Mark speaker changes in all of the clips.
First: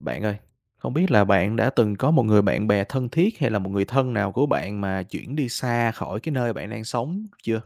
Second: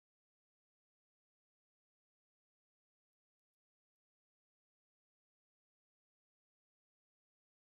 Speaker 1: Bạn ơi, không biết là bạn đã từng có một người bạn bè thân thiết hay là một người thân nào của bạn mà chuyển đi xa khỏi cái nơi bạn đang sống chưa?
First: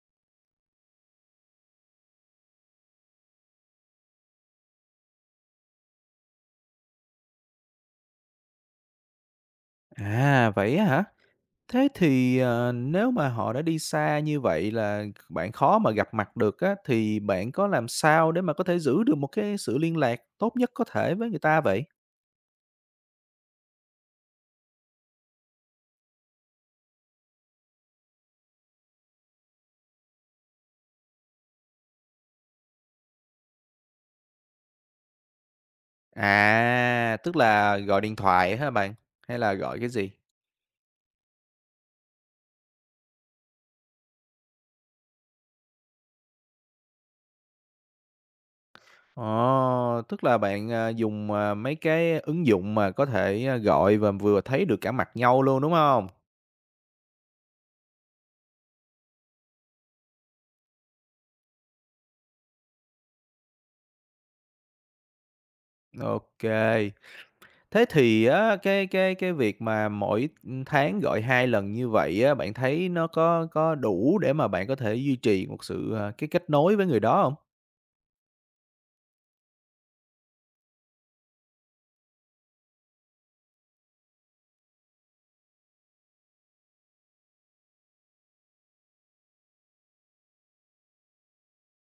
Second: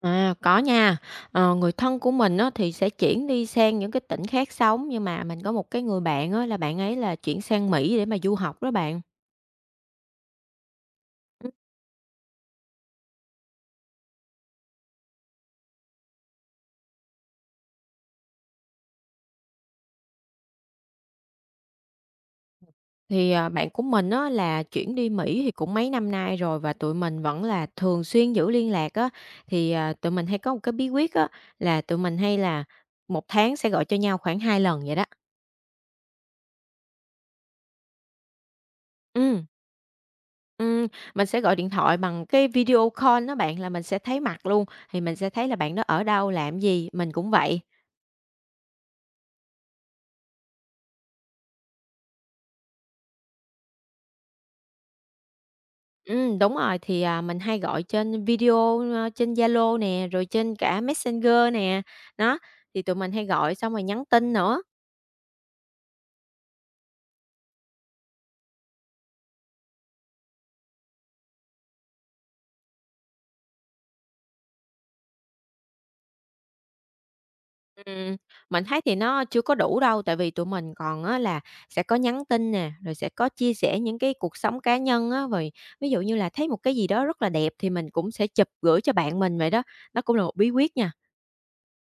Speaker 2: À, có nha. Người thân của mình á, thì sẽ chuyển đi sang những cái tỉnh khác sống, nhưng mà mình có một cái người bạn á, là bạn ấy là chuyển sang Mỹ để mà du học đó bạn.
Speaker 1: À, vậy á hả?
Speaker 2: Ừm.
Speaker 1: Thế thì, nếu mà họ đã đi xa như vậy là bạn khó mà gặp mặt được á, thì bạn có làm sao để mà có thể giữ được một cái sự liên lạc tốt nhất có thể với người ta vậy?
Speaker 2: Bạn của mình á, là chuyển đi Mỹ thì cũng mấy năm nay rồi và tụi mình vẫn là thường xuyên giữ liên lạc á. Tụi mình hay có một cái bí quyết á, là tụi mình hay là một tháng sẽ gọi cho nhau khoảng 2 lần vậy đó.
Speaker 1: À, tức là gọi điện thoại hả bạn? Hay
Speaker 2: Ừ,
Speaker 1: là gọi cái gì?
Speaker 2: ừ, mình sẽ gọi điện thoại bằng cái video call đó bạn, là mình sẽ thấy mặt luôn, thì mình sẽ thấy là bạn đó ở đâu, làm gì, mình cũng vậy.
Speaker 1: Ờ, tức là bạn, dùng, mấy cái ứng dụng mà có thể, gọi và vừa thấy được cả mặt nhau luôn, đúng không?
Speaker 2: Ừ, đúng rồi, mình hay gọi trên trên Zalo nè, rồi trên cả Messenger nè, đó, thì tụi mình hay gọi xong rồi nhắn tin nữa.
Speaker 1: Ok. Thế thì á, cái việc mà mỗi tháng gọi 2 lần như vậy á, bạn thấy nó có đủ để mà bạn có thể duy trì một sự, cái kết nối với người đó không?
Speaker 2: Ừm, mình thấy thì nó chưa có đủ đâu, tại vì tụi mình còn á là sẽ có nhắn tin nè, rồi sẽ có chia sẻ những cái cuộc sống cá nhân á, rồi ví dụ như là thấy một cái gì đó rất là đẹp thì mình cũng sẽ chụp gửi cho bạn mình vậy đó, đó cũng là một bí quyết nha.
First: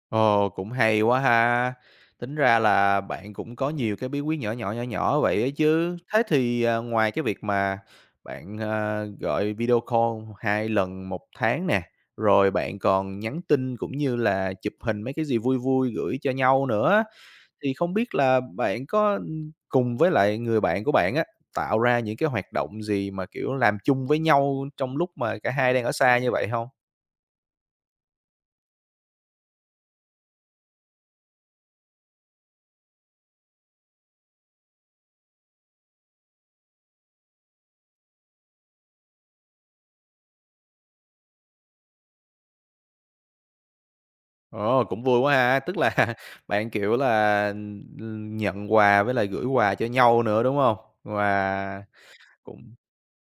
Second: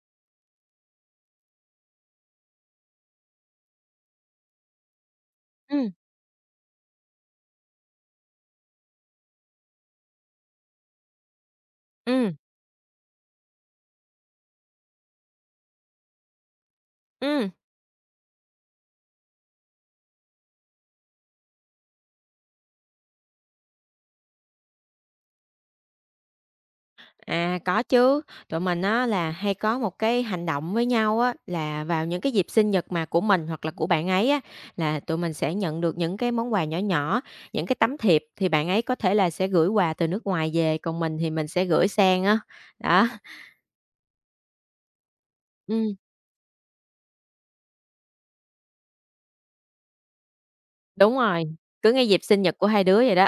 Speaker 1: Ồ, cũng hay quá ha! Tính ra là bạn cũng có nhiều cái bí quyết nhỏ nhỏ, nhỏ nhỏ vậy ấy
Speaker 2: Ừm,
Speaker 1: chứ. Thế thì, ngoài cái việc mà bạn, gọi video call 2 lần một tháng nè,
Speaker 2: ừm,
Speaker 1: rồi bạn còn nhắn tin cũng như là chụp hình mấy cái gì vui vui gửi cho nhau nữa
Speaker 2: ừm.
Speaker 1: thì không biết là bạn có, cùng với lại người bạn của bạn á, tạo ra những cái hoạt động gì mà, kiểu, làm chung với nhau trong lúc mà cả hai đang ở xa như vậy không?
Speaker 2: À, có chứ. Tụi mình á là hay có một cái hành động với nhau á là vào những cái dịp sinh nhật mà của mình hoặc là của bạn ấy á là tụi mình sẽ nhận được những cái món quà nhỏ nhỏ, những cái tấm thiệp thì bạn ấy có thể là sẽ gửi quà từ nước ngoài về, còn mình thì mình sẽ gửi sang á. Đó.
Speaker 1: Ồ, cũng vui quá ha! Tức
Speaker 2: Ừm,
Speaker 1: là bạn, kiểu là, nhận quà với lại gửi quà cho nhau nữa, đúng không?
Speaker 2: đúng rồi,
Speaker 1: Và
Speaker 2: cứ ngay dịp sinh nhật của
Speaker 1: cũng
Speaker 2: hai đứa vậy đó.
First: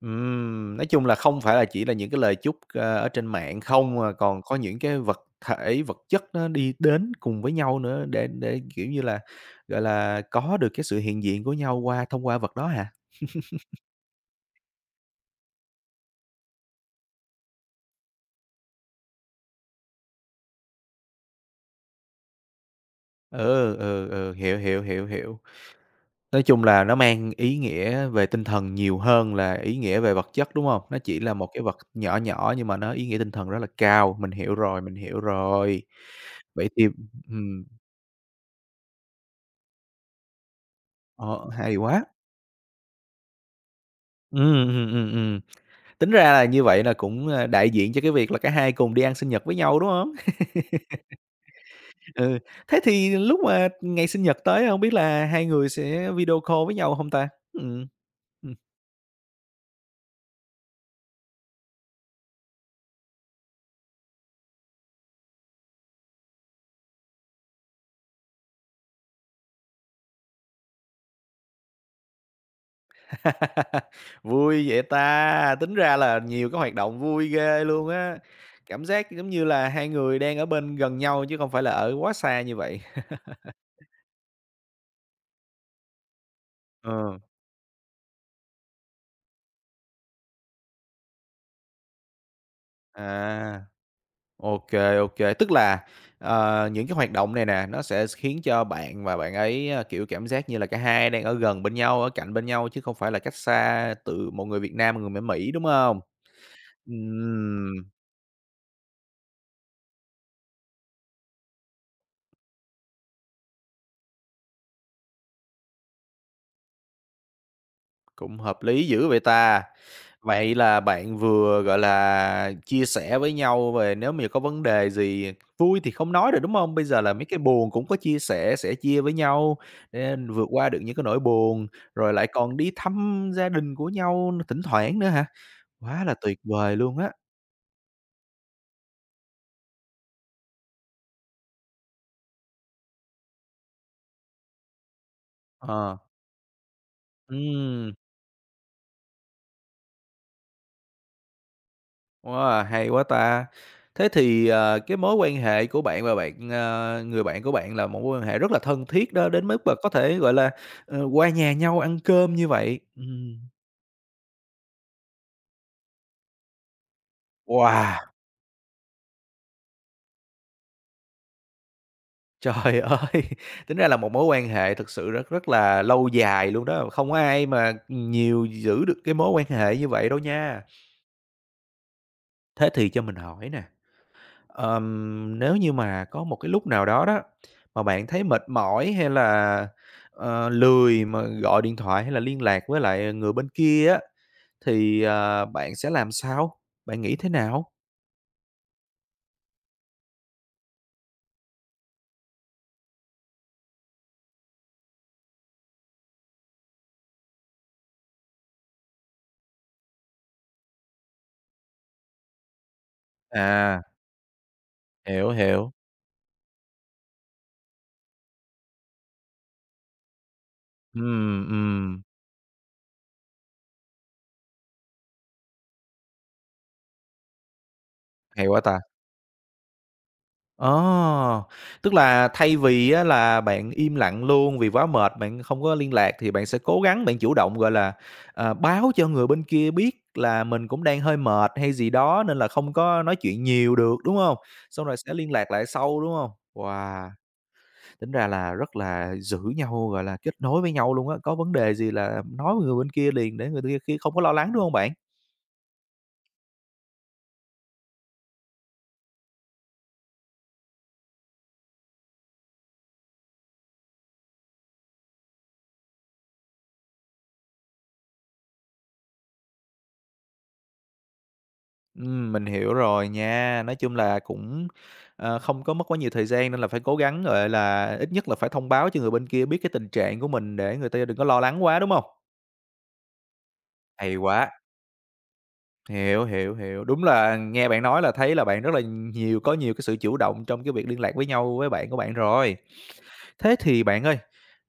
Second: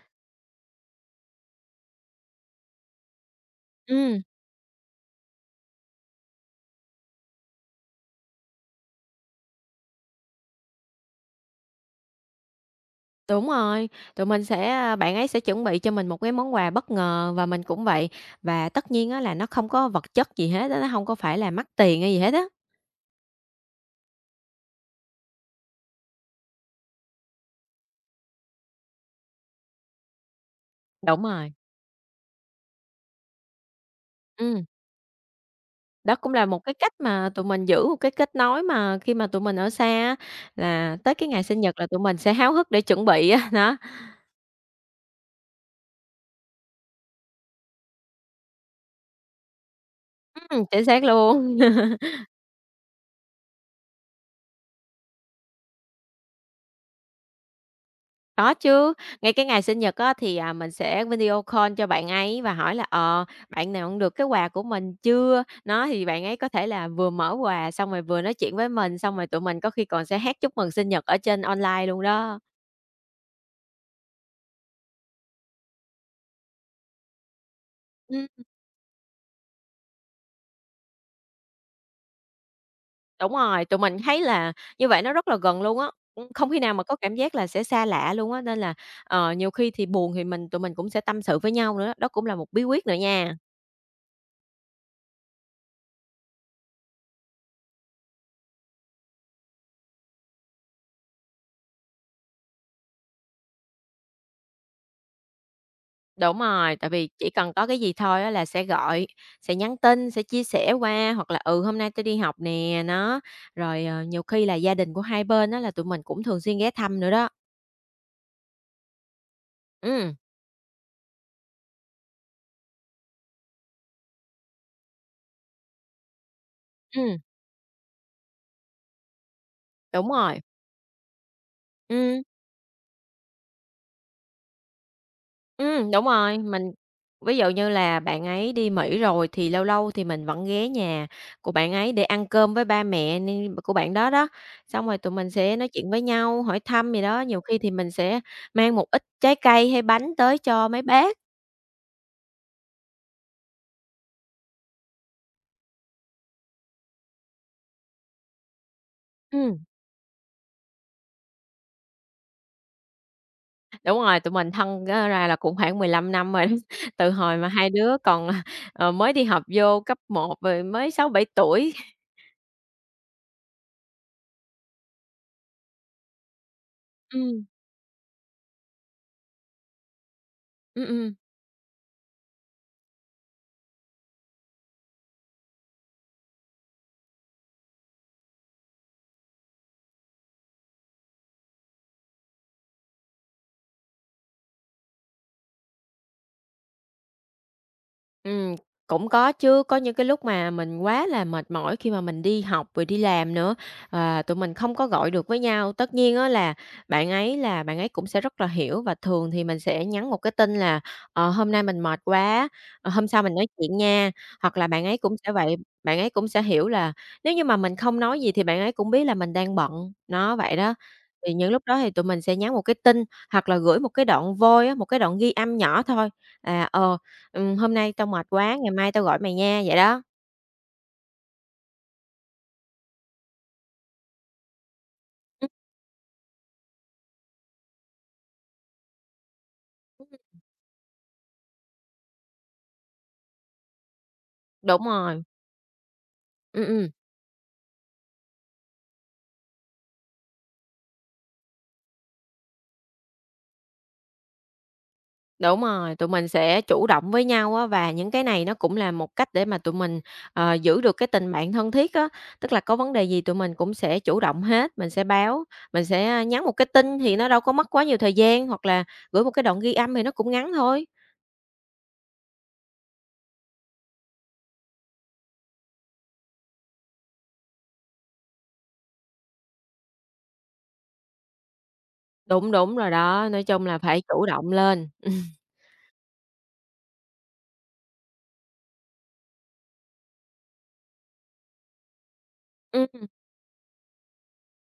Speaker 1: nói chung là không phải là chỉ là những cái lời chúc, ở trên mạng không, mà
Speaker 2: Ừm,
Speaker 1: còn có những cái vật thể, vật chất nó đi đến cùng với nhau nữa để kiểu như là, gọi là, có được cái sự hiện diện của nhau qua thông qua vật đó hả?
Speaker 2: đúng rồi. Tụi mình sẽ bạn ấy sẽ chuẩn bị cho mình một cái món quà bất ngờ và mình cũng vậy. Và tất nhiên á là nó không có vật chất gì hết á, nó không có phải là mắc tiền hay gì hết á.
Speaker 1: Ừ, ừ, ừ, hiểu, hiểu, hiểu, hiểu. Nói chung là nó mang ý nghĩa về tinh thần nhiều hơn là ý nghĩa về vật chất, đúng hông? Nó chỉ
Speaker 2: Đúng
Speaker 1: là một
Speaker 2: rồi.
Speaker 1: cái vật nhỏ nhỏ nhưng mà nó ý nghĩa tinh thần rất là cao, mình hiểu
Speaker 2: Ừm,
Speaker 1: rồi, mình hiểu rồi.
Speaker 2: đó cũng là một
Speaker 1: Vậy
Speaker 2: cái
Speaker 1: thì
Speaker 2: cách mà tụi mình
Speaker 1: ừm,
Speaker 2: giữ một cái kết nối mà khi mà tụi mình ở xa á, là tới cái ngày
Speaker 1: ờ,
Speaker 2: sinh
Speaker 1: hay
Speaker 2: nhật là tụi
Speaker 1: quá.
Speaker 2: mình sẽ háo hức để chuẩn bị á, đó,
Speaker 1: Ừm, ừm, ừm, ừm. Tính ra là như vậy là cũng, đại diện cho cái việc là cả hai cùng đi ăn sinh nhật với nhau, đúng hông?
Speaker 2: chính xác luôn.
Speaker 1: Ừ, thế thì lúc mà ngày sinh nhật tới hông biết là hai người sẽ video call với nhau hông ta? Ừm.
Speaker 2: Có
Speaker 1: Ừm.
Speaker 2: chứ, ngay cái ngày sinh nhật á mình sẽ video call cho bạn ấy và hỏi là, "Bạn nhận được cái quà của mình chưa?" nó thì bạn ấy có thể là vừa mở quà xong rồi vừa nói chuyện với mình, xong rồi tụi mình có khi còn sẽ hát chúc mừng sinh nhật ở trên online luôn đó.
Speaker 1: Vui vậy ta! Tính ra là nhiều cái hoạt động vui ghê luôn á. Cảm giác giống như là hai người đang ở bên gần nhau chứ không phải là ở quá xa như vậy.
Speaker 2: Đúng rồi, tụi mình thấy là như vậy nó rất là gần luôn á, ưm, không khi nào mà có cảm
Speaker 1: Ờ.
Speaker 2: giác là sẽ xa lạ luôn á, nên là, nhiều khi thì buồn thì tụi mình cũng sẽ tâm sự với nhau nữa, đó cũng là một bí quyết nữa nha.
Speaker 1: À, ô kê. Tức là, những cái hoạt động này nè, nó sẽ khiến cho bạn và bạn ấy, kiểu, cảm giác như là cả hai đang ở gần bên nhau, ở cạnh bên nhau chứ không phải là cách xa từ một người Việt Nam, một người ở Mỹ, đúng không?
Speaker 2: Đúng rồi, tại vì chỉ cần có
Speaker 1: Ừm.
Speaker 2: cái gì thôi á là sẽ gọi, sẽ nhắn tin, sẽ chia sẻ qua hoặc là "Ừ, hôm nay tôi đi học nè", nó, rồi, nhiều khi là gia đình của hai bên đó là tụi mình cũng thường xuyên ghé thăm nữa đó.
Speaker 1: Cũng hợp lý dữ vậy ta.
Speaker 2: Ừm,
Speaker 1: Vậy là bạn vừa, gọi là, chia sẻ với nhau về nếu mà có vấn đề gì vui thì không nói rồi, đúng không? Bây giờ là
Speaker 2: ừm,
Speaker 1: mấy cái buồn cũng có chia sẻ, sẻ chia với nhau
Speaker 2: đúng
Speaker 1: để
Speaker 2: rồi,
Speaker 1: vượt qua được những cái nỗi buồn, rồi
Speaker 2: ừm.
Speaker 1: lại còn đi thăm gia đình của nhau thỉnh thoảng nữa hả? Quá
Speaker 2: Đúng
Speaker 1: là
Speaker 2: rồi,
Speaker 1: tuyệt
Speaker 2: mình
Speaker 1: vời luôn á.
Speaker 2: ví dụ như là bạn ấy đi Mỹ rồi thì lâu lâu thì mình vẫn ghé nhà của bạn ấy để ăn cơm với ba mẹ nên của bạn đó đó. Xong rồi tụi mình sẽ nói chuyện
Speaker 1: Ờ,
Speaker 2: với nhau, hỏi thăm gì đó, nhiều khi thì mình
Speaker 1: ừm.
Speaker 2: sẽ mang một ít trái cây hay bánh tới cho mấy bác.
Speaker 1: Wow, hay quá ta! Thế thì, cái mối quan hệ của bạn và bạn, ờ người bạn của bạn là một mối quan hệ rất là thân thiết đó, đến
Speaker 2: Ừm,
Speaker 1: mức mà có thể, gọi là, qua nhà nhau ăn cơm như vậy. Ừm.
Speaker 2: đúng rồi, tụi mình thân á ra là cũng khoảng 15 năm rồi đó, từ hồi mà hai đứa
Speaker 1: Wow,
Speaker 2: còn, mới đi học vô cấp một rồi mới 6 7 tuổi.
Speaker 1: trời ơi! Tính ra là một mối quan hệ thực sự rất rất là lâu dài luôn đó, không có
Speaker 2: Ừm,
Speaker 1: ai mà nhiều giữ được cái mối quan hệ như vậy đâu nha.
Speaker 2: ừm, ừm.
Speaker 1: Thế thì cho mình hỏi nè, ờm, nếu như mà có một cái lúc nào đó đó, mà bạn thấy mệt mỏi hay là, lười mà gọi điện thoại hay là liên lạc với lại người bên kia á, thì, bạn sẽ làm sao? Bạn nghĩ thế nào?
Speaker 2: Ừm, cũng có chứ, có những cái lúc mà mình quá là mệt mỏi khi mà mình đi học rồi đi làm nữa, tụi mình không có gọi được với nhau. Tất nhiên á là bạn ấy cũng sẽ rất là hiểu và thường thì mình sẽ nhắn một cái tin là hôm nay mình mệt quá, hôm sau mình nói chuyện
Speaker 1: À,
Speaker 2: nha." Hoặc là bạn ấy cũng
Speaker 1: hiểu,
Speaker 2: sẽ vậy,
Speaker 1: hiểu.
Speaker 2: bạn ấy cũng sẽ hiểu là nếu như mà mình không nói gì thì bạn ấy cũng biết là mình đang bận, nó vậy đó. Thì
Speaker 1: Ừm,
Speaker 2: những lúc đó thì
Speaker 1: ừm,
Speaker 2: tụi mình sẽ nhắn một cái tin hoặc là gửi một cái đoạn voice á, một cái đoạn ghi âm nhỏ thôi, à, ờ, "Hôm nay tao mệt
Speaker 1: hay
Speaker 2: quá,
Speaker 1: quá
Speaker 2: ngày
Speaker 1: ta.
Speaker 2: mai tao gọi mày nha", vậy đó.
Speaker 1: Ờ, tức là thay vì á là bạn im lặng luôn vì quá mệt, bạn
Speaker 2: Ừm,
Speaker 1: không có liên lạc thì bạn sẽ cố gắng bạn chủ động, gọi là, báo cho người bên kia biết
Speaker 2: ừm,
Speaker 1: là mình cũng đang hơi mệt hay gì đó nên là không có nói chuyện nhiều được, đúng không?
Speaker 2: đúng
Speaker 1: Xong rồi sẽ
Speaker 2: rồi,
Speaker 1: liên lạc lại sau, đúng không?
Speaker 2: ừm, ừm,
Speaker 1: Wow, tính ra là rất là giữ nhau, gọi là, kết nối với nhau luôn á, có vấn đề gì là nói với người bên kia liền để người kia kia không có lo lắng, đúng không bạn?
Speaker 2: đúng rồi, tụi mình sẽ chủ động với nhau á, và những cái này nó cũng là một cách để mà tụi mình, giữ được cái tình bạn thân thiết á. Tức là có vấn đề gì tụi mình cũng sẽ chủ động hết, mình sẽ báo, mình sẽ nhắn một cái tin thì nó đâu có mất quá nhiều thời gian, hoặc là gửi một cái đoạn ghi âm thì nó cũng ngắn thôi.
Speaker 1: Mình hiểu rồi nha. Nói chung là cũng, không có mất quá nhiều thời gian nên là phải cố gắng, gọi là, ít nhất là phải thông báo cho người bên kia biết cái tình trạng của mình để người ta đừng có lo lắng quá, đúng không?
Speaker 2: Đúng, đúng rồi đó, nói chung là phải
Speaker 1: Hay
Speaker 2: chủ động
Speaker 1: quá,
Speaker 2: lên. Ừm.
Speaker 1: hiểu, hiểu, hiểu. Đúng là nghe bạn nói là thấy là bạn rất là nhiều có nhiều cái sự chủ động trong cái việc liên lạc với nhau với bạn của bạn rồi. Thế thì bạn ơi,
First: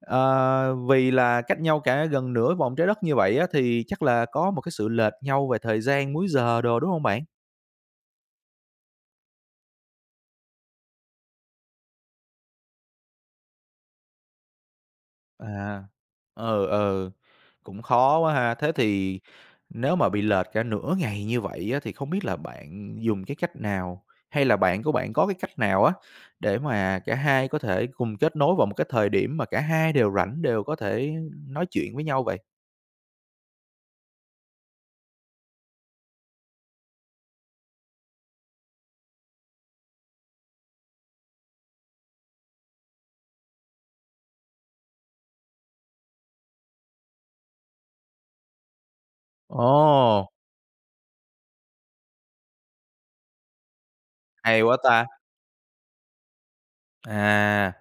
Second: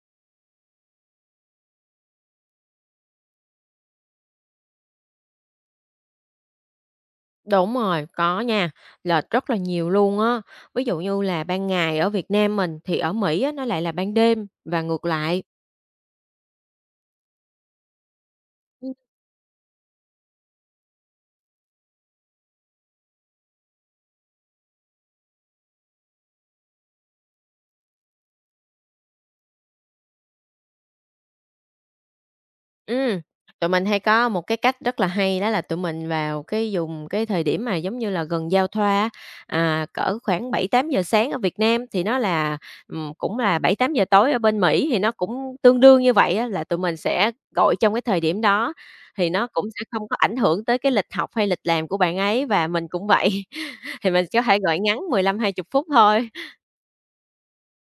Speaker 1: vì là cách nhau cả gần nửa vòng trái đất như vậy á, thì chắc là có một cái sự lệch nhau về thời gian múi giờ đồ, đúng không bạn?
Speaker 2: Đúng rồi, có nha, lệch rất là nhiều luôn á. Ví dụ như là ban ngày ở Việt Nam mình thì ở Mỹ á, nó lại là ban đêm và ngược lại.
Speaker 1: À, ờ ờ cũng khó quá ha. Thế
Speaker 2: Ừm.
Speaker 1: thì nếu mà bị lệch cả nửa ngày như vậy á, thì không biết là bạn dùng cái cách nào hay là bạn của bạn có cái cách nào á để mà cả hai có thể cùng kết nối vào một cái thời điểm mà cả hai đều rảnh, đều có thể nói chuyện với nhau vậy?
Speaker 2: Ừm, tụi mình hay có một cái cách rất là hay đó là tụi mình vào cái dùng cái thời điểm mà giống như là gần giao thoa á, cỡ khoảng 7 8 giờ sáng ở Việt Nam thì nó là, cũng là 7 8 giờ tối ở bên Mỹ thì nó cũng tương đương như vậy á, là tụi mình sẽ gọi trong cái thời điểm đó thì nó cũng sẽ không có
Speaker 1: Ồ,
Speaker 2: ảnh hưởng tới cái lịch học hay lịch làm của bạn ấy và mình cũng vậy. Thì mình có thể
Speaker 1: hay quá
Speaker 2: gọi ngắn
Speaker 1: ta!
Speaker 2: 15, 20 phút thôi.
Speaker 1: À,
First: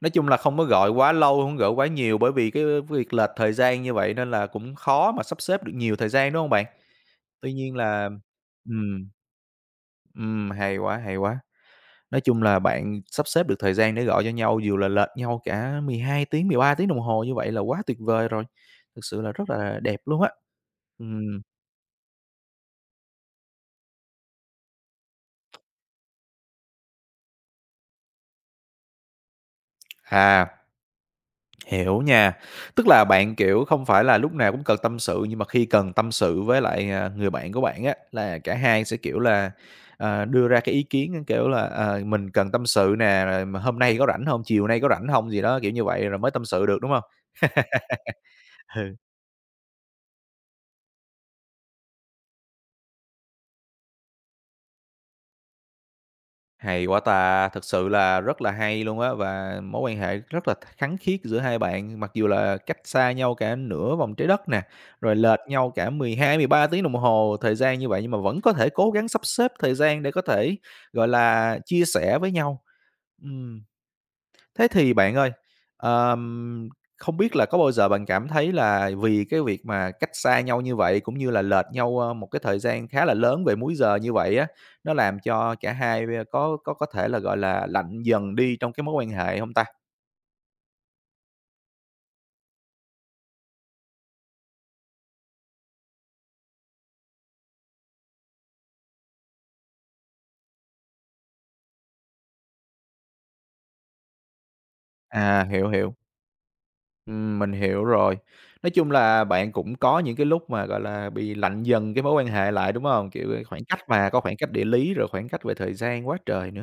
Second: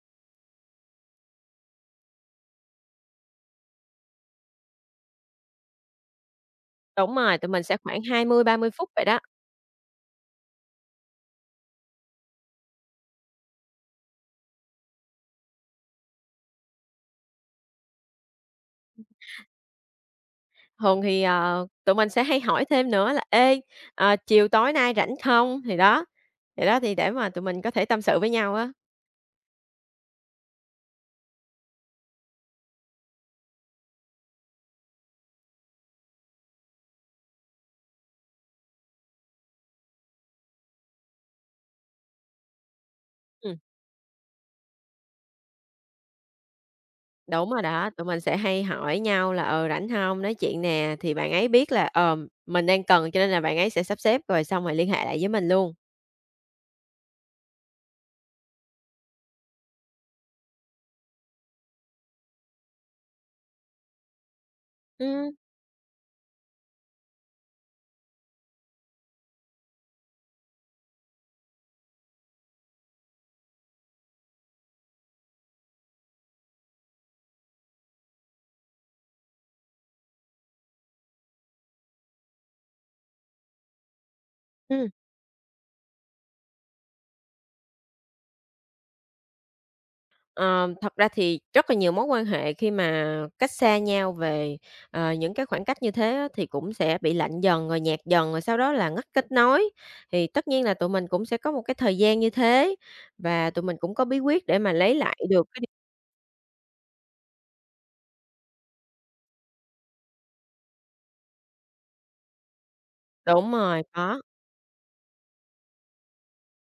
Speaker 1: nói chung là không có gọi quá lâu, không gọi quá nhiều bởi vì cái việc lệch thời gian như vậy nên là cũng khó mà sắp xếp được nhiều thời gian, đúng không bạn?
Speaker 2: Đúng rồi, tụi
Speaker 1: Tuy
Speaker 2: mình sẽ
Speaker 1: nhiên
Speaker 2: khoảng
Speaker 1: là
Speaker 2: 20, 30 phút vậy
Speaker 1: ừm.
Speaker 2: đó.
Speaker 1: Hay quá, hay quá. Nói chung là bạn sắp xếp được thời gian để gọi cho nhau dù là lệch nhau cả 12 tiếng, 13 tiếng đồng hồ như vậy là quá tuyệt vời rồi, thực sự là rất là đẹp luôn á.
Speaker 2: Thường thì,
Speaker 1: Ừm,
Speaker 2: tụi mình sẽ hay hỏi thêm nữa là "Ê, chiều tối nay rảnh không?" Thì đó, thì để mà tụi mình có thể tâm sự với nhau á.
Speaker 1: à, hiểu nha. Tức là bạn, kiểu, không phải là lúc nào cũng cần tâm sự, nhưng mà khi cần tâm sự với lại, người bạn của bạn á, là cả hai sẽ, kiểu là, đưa ra cái ý kiến, kiểu là, mình cần tâm sự nè, rồi
Speaker 2: Ừm,
Speaker 1: mà hôm nay có rảnh hông, chiều nay có rảnh hông gì đó, kiểu như vậy rồi mới tâm sự được, đúng hông?
Speaker 2: đúng rồi đó, tụi mình sẽ hay
Speaker 1: Ừ.
Speaker 2: hỏi nhau là "Ờ, rảnh không Nói chuyện nè, thì bạn ấy biết là, mình đang cần cho nên là bạn ấy sẽ sắp xếp rồi xong rồi liên hệ lại với mình luôn.
Speaker 1: Hay quá ta! Thực sự là rất là hay luôn á, và mối quan hệ rất là khăng khít giữa hai bạn, mặc dù là cách xa nhau cả nửa vòng trái đất nè, rồi
Speaker 2: Ừm,
Speaker 1: lệch nhau cả 12 13 tiếng đồng hồ thời gian như vậy, nhưng mà vẫn có thể cố gắng sắp xếp thời gian để có thể, gọi là, chia sẻ với nhau. Ừm. Thế thì bạn ơi, ờm, không biết là có bao giờ bạn cảm thấy là vì cái việc mà cách xa nhau như vậy, cũng như là lệch nhau, một cái thời gian khá là lớn về múi giờ như vậy á,
Speaker 2: ừm.
Speaker 1: nó làm cho cả hai có thể là, gọi là, lạnh dần đi trong cái mối quan hệ không ta?
Speaker 2: Ờ, thật ra thì rất là nhiều mối quan hệ khi mà cách xa nhau về, những cái khoảng cách như thế á, thì cũng sẽ bị lạnh dần, rồi nhạt dần, rồi sau đó là ngắt kết nối. Thì tất nhiên là tụi mình cũng sẽ có một cái thời gian như thế, và tụi mình cũng có bí quyết để mà lấy lại
Speaker 1: À,
Speaker 2: được cái
Speaker 1: hiểu,
Speaker 2: điều
Speaker 1: hiểu. Mình hiểu rồi. Nói chung là bạn cũng có những cái lúc mà, gọi là, bị lạnh dần cái mối quan hệ lại, đúng hông? Kiểu,
Speaker 2: đúng
Speaker 1: khoảng cách
Speaker 2: rồi,
Speaker 1: mà,
Speaker 2: có.
Speaker 1: có khoảng cách địa lý rồi khoảng cách về thời gian quá trời nữa.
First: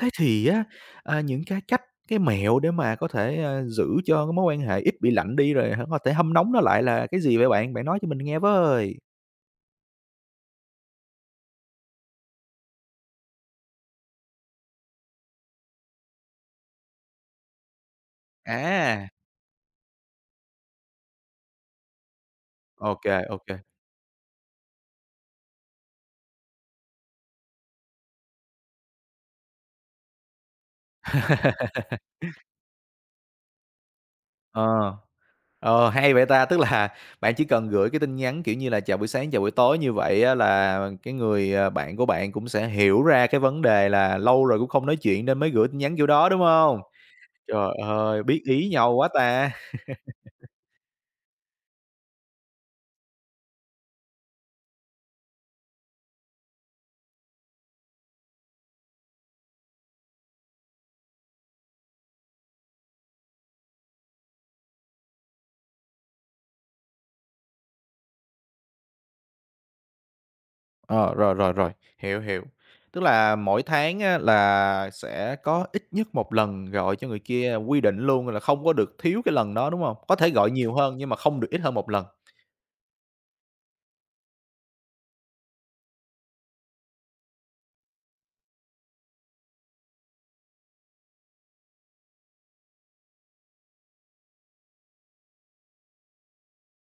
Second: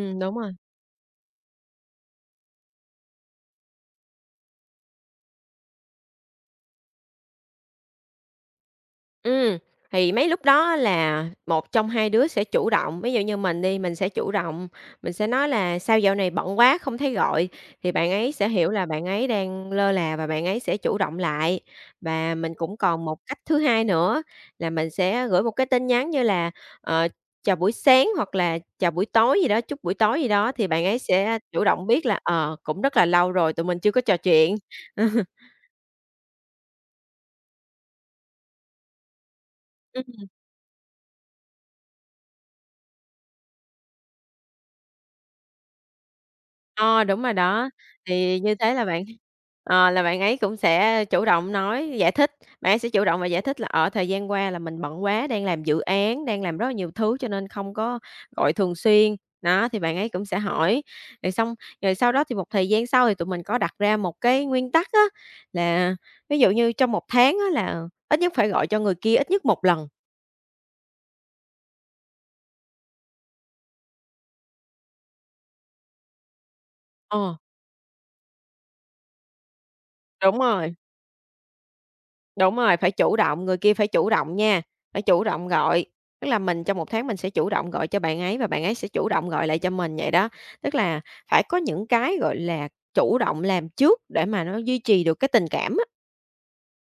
Speaker 1: Thế
Speaker 2: đúng
Speaker 1: thì
Speaker 2: rồi.
Speaker 1: á, những cái cách, cái mẹo để mà có thể, giữ cho cái mối quan hệ ít bị lạnh đi rồi h có thể hâm nóng nó lại là cái gì vậy bạn? Bạn nói cho mình nghe với.
Speaker 2: Ừ thì mấy lúc đó là một trong hai đứa sẽ chủ động, ví dụ như mình đi, mình sẽ chủ động, mình sẽ nói là "Sao dạo này bận quá không thấy gọi?" Thì bạn ấy sẽ hiểu là bạn
Speaker 1: À,
Speaker 2: ấy đang lơ là và bạn ấy sẽ chủ động lại. Và mình cũng
Speaker 1: ô
Speaker 2: còn
Speaker 1: kê,
Speaker 2: một cách
Speaker 1: ô kê.
Speaker 2: thứ hai nữa là mình sẽ gửi một cái tin nhắn như là, ờ, "Chào buổi sáng" hoặc là "Chào buổi tối" gì đó, "Chúc buổi tối" gì đó, thì bạn ấy sẽ chủ động biết là, cũng rất là lâu rồi tụi mình chưa có trò chuyện.
Speaker 1: Ờ. Ờ, hay vậy ta! Tức là bạn chỉ cần gửi cái tin nhắn, kiểu như là, chào buổi sáng, chào buổi tối như vậy á là cái người, bạn của bạn cũng sẽ hiểu ra cái vấn đề là lâu rồi cũng không nói chuyện nên mới gửi tin nhắn kiểu đó, đúng không?
Speaker 2: Ờ, đúng rồi
Speaker 1: Trời
Speaker 2: đó,
Speaker 1: ơi,
Speaker 2: thì
Speaker 1: biết
Speaker 2: như
Speaker 1: ý
Speaker 2: thế là
Speaker 1: nhau quá ta!
Speaker 2: bạn ấy cũng sẽ chủ động nói, giải thích, bạn ấy sẽ chủ động và giải thích là ở thời gian qua là mình bận quá, đang làm dự án, đang làm rất là nhiều thứ cho nên không có gọi thường xuyên." Đó, thì bạn ấy cũng sẽ hỏi, rồi xong rồi sau đó thì một thời gian sau thì tụi mình có đặt ra một cái nguyên tắc á, là ví dụ như trong một tháng á là ít nhất phải gọi cho người kia ít nhất một lần.
Speaker 1: Ờ, rồi, rồi, rồi, hiểu, hiểu. Tức là mỗi tháng á là sẽ có ít nhất một lần gọi cho người
Speaker 2: Ờ,
Speaker 1: kia, quy định luôn là không có được thiếu cái lần đó, đúng không? Có thể
Speaker 2: đúng
Speaker 1: gọi
Speaker 2: rồi.
Speaker 1: nhiều hơn nhưng mà không được ít hơn một lần.
Speaker 2: Đúng rồi, phải chủ động, người kia phải chủ động nha, phải chủ động gọi. Tức là mình trong một tháng mình sẽ chủ động gọi cho bạn ấy và bạn ấy sẽ chủ động gọi lại cho mình vậy đó. Tức là phải có những cái, gọi là, chủ động làm trước để mà nó duy trì được cái tình cảm á.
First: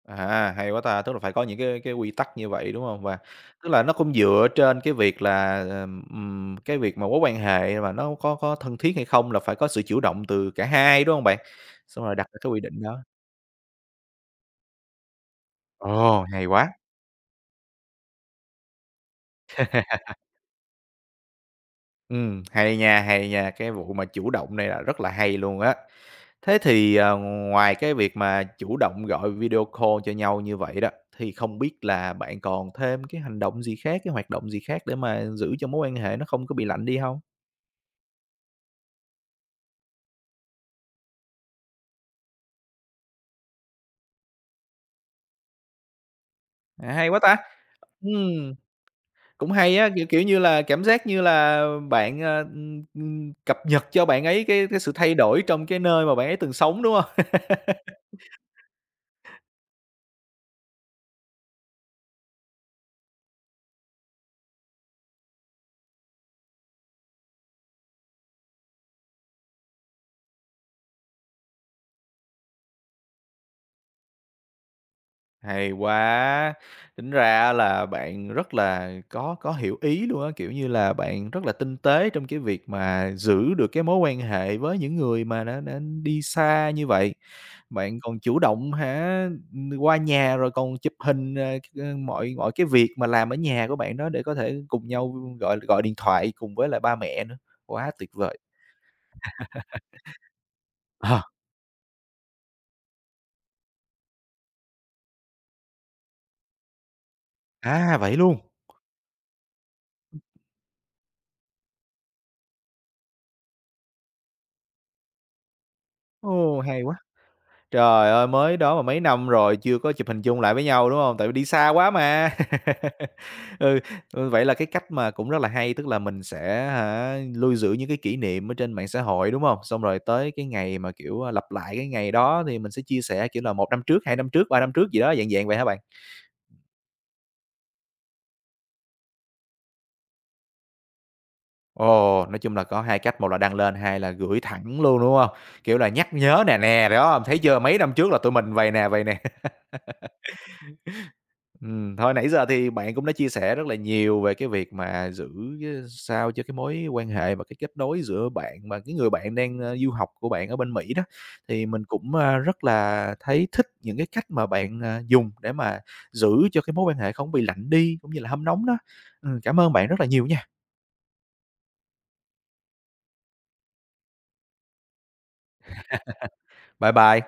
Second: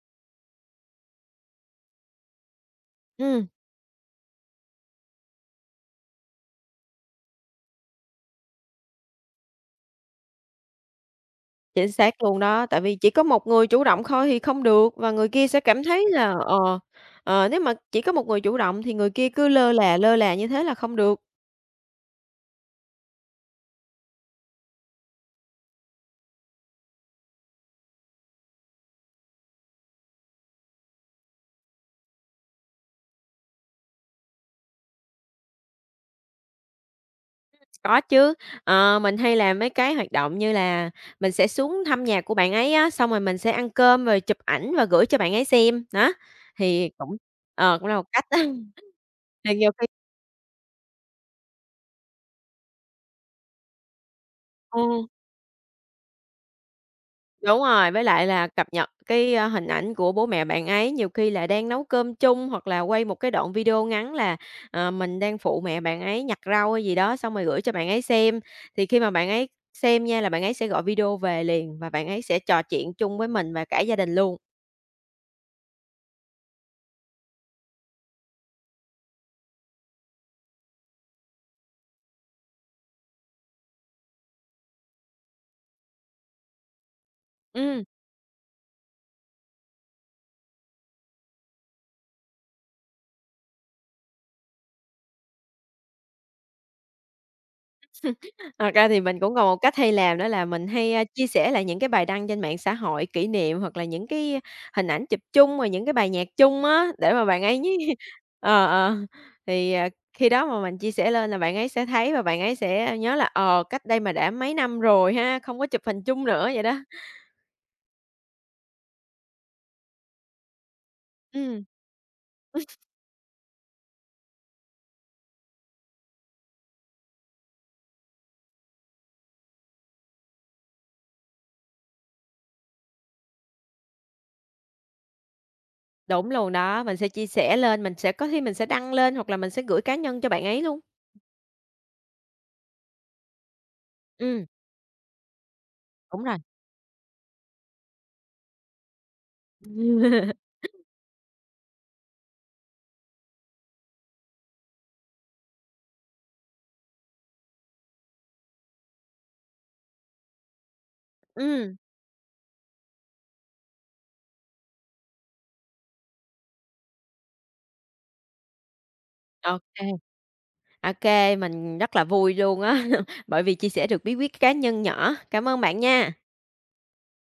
Speaker 1: À, hay quá ta! Tức là phải có những cái quy tắc như vậy, đúng không? Và
Speaker 2: Ừm,
Speaker 1: tức là nó cũng dựa trên cái việc là, cái việc mà mối quan hệ mà nó có thân thiết hay không là phải có sự chủ động từ cả hai, đúng không bạn?
Speaker 2: chính
Speaker 1: Xong rồi
Speaker 2: xác
Speaker 1: đặt ra
Speaker 2: luôn
Speaker 1: cái quy
Speaker 2: đó, tại
Speaker 1: định
Speaker 2: vì
Speaker 1: đó.
Speaker 2: chỉ có một người chủ động thôi thì không được và người kia sẽ cảm thấy
Speaker 1: Ồ,
Speaker 2: là,
Speaker 1: hay quá!
Speaker 2: nếu mà chỉ có một người chủ động thì người kia cứ lơ là như thế là không được.
Speaker 1: Hay nha, hay nha, cái vụ mà chủ động này là rất là hay luôn á. Thế thì, ngoài cái việc mà chủ động gọi video call cho nhau như vậy đó, thì không biết là bạn còn thêm cái hành động gì khác, cái hoạt động gì khác để mà giữ cho mối quan hệ nó không có bị lạnh đi không?
Speaker 2: Có chứ, mình hay làm mấy cái hoạt động như là mình sẽ xuống thăm nhà của bạn ấy á, xong rồi mình sẽ ăn cơm rồi chụp ảnh và gửi cho bạn ấy xem, đó. Thì
Speaker 1: À, hay
Speaker 2: cũng
Speaker 1: quá ta!
Speaker 2: cũng là một cách á,
Speaker 1: Ừm, Cũng
Speaker 2: thì nhiều
Speaker 1: hay
Speaker 2: khi
Speaker 1: á, kiểu như là, cảm giác như là bạn, cập nhật cho bạn ấy cái sự
Speaker 2: ừm,
Speaker 1: thay đổi trong cái nơi mà bạn ấy từng sống, đúng không?
Speaker 2: đúng rồi, với lại là cập nhật cái, hình ảnh của bố mẹ bạn ấy, nhiều khi là đang nấu cơm chung hoặc là quay một cái đoạn video ngắn là, mình đang phụ mẹ bạn ấy nhặt rau hay gì đó, xong rồi gửi cho bạn ấy xem. Thì khi mà bạn ấy xem nha là bạn ấy sẽ gọi video về liền và bạn ấy sẽ trò chuyện chung với mình và cả gia đình luôn.
Speaker 1: Hay quá! Tính ra là bạn rất là có hiểu ý luôn á, kiểu như là, bạn rất là tinh tế trong cái việc mà giữ được cái mối quan hệ với những người mà đã đi xa như vậy.
Speaker 2: Ừm.
Speaker 1: Bạn còn chủ động hả, qua nhà rồi còn chụp hình, mọi mọi cái việc mà làm ở nhà của bạn đó để có thể cùng nhau gọi gọi điện thoại cùng với lại ba mẹ nữa. Quá tuyệt vời!
Speaker 2: Thật ra thì mình cũng còn một cách hay làm đó là mình hay,
Speaker 1: Ờ.
Speaker 2: chia sẻ lại những cái bài đăng trên mạng xã hội kỷ niệm, hoặc là những cái hình ảnh chụp chung, rồi những cái bài nhạc chung á, để mà bạn ấy
Speaker 1: À, vậy luôn?
Speaker 2: ờ, ờ, thì, à, khi đó mà mình chia sẻ lên là bạn ấy sẽ thấy và bạn ấy sẽ nhớ là, cách đây mà đã mấy năm rồi ha, không có chụp hình chung nữa
Speaker 1: Ồ,
Speaker 2: vậy đó.
Speaker 1: hay quá! Trời ơi, mới đó mà mấy năm rồi chưa có chụp hình chung lại với nhau, đúng hông? Tại vì đi
Speaker 2: Ừm,
Speaker 1: xa quá mà. Ừ, ừ, vậy là cái cách mà cũng rất là hay, tức là mình sẽ hả, lưu giữ những cái kỷ niệm ở trên mạng xã hội, đúng hông? Xong rồi tới cái ngày mà, kiểu, lặp lại cái ngày đó thì mình sẽ chia sẻ, kiểu là, một năm trước, 2 năm trước, 3 năm trước gì đó, dạng dạng vậy hả bạn?
Speaker 2: đúng luôn đó, mình sẽ chia sẻ lên, mình sẽ có khi mình sẽ đăng lên, hoặc là mình sẽ gửi cá nhân cho bạn ấy luôn.
Speaker 1: Ồ, nói chung là có 2 cách, một là đăng lên, hai là gửi
Speaker 2: Ừm,
Speaker 1: thẳng luôn, đúng hông? Kiểu là nhắc
Speaker 2: đúng rồi.
Speaker 1: nhớ nè, nè, đó, thấy chưa? Mấy năm trước là tụi mình vầy nè, vầy nè. Thôi nãy giờ thì bạn cũng đã chia sẻ rất là nhiều về cái việc mà giữ cái sao cho cái mối quan hệ và cái kết nối giữa bạn và cái người bạn đang, du học của bạn ở bên Mỹ đó. Thì
Speaker 2: Ừm,
Speaker 1: mình cũng, rất là thấy thích những cái cách mà bạn, dùng để mà giữ cho cái mối quan hệ không bị lạnh đi cũng như là hâm nóng đó. Cảm ơn bạn
Speaker 2: OK.
Speaker 1: rất là nhiều nha.
Speaker 2: OK, mình rất là vui luôn á, bởi vì chia sẻ được bí quyết cá nhân nhỏ. Cảm ơn bạn nha.
Speaker 1: Bye bye.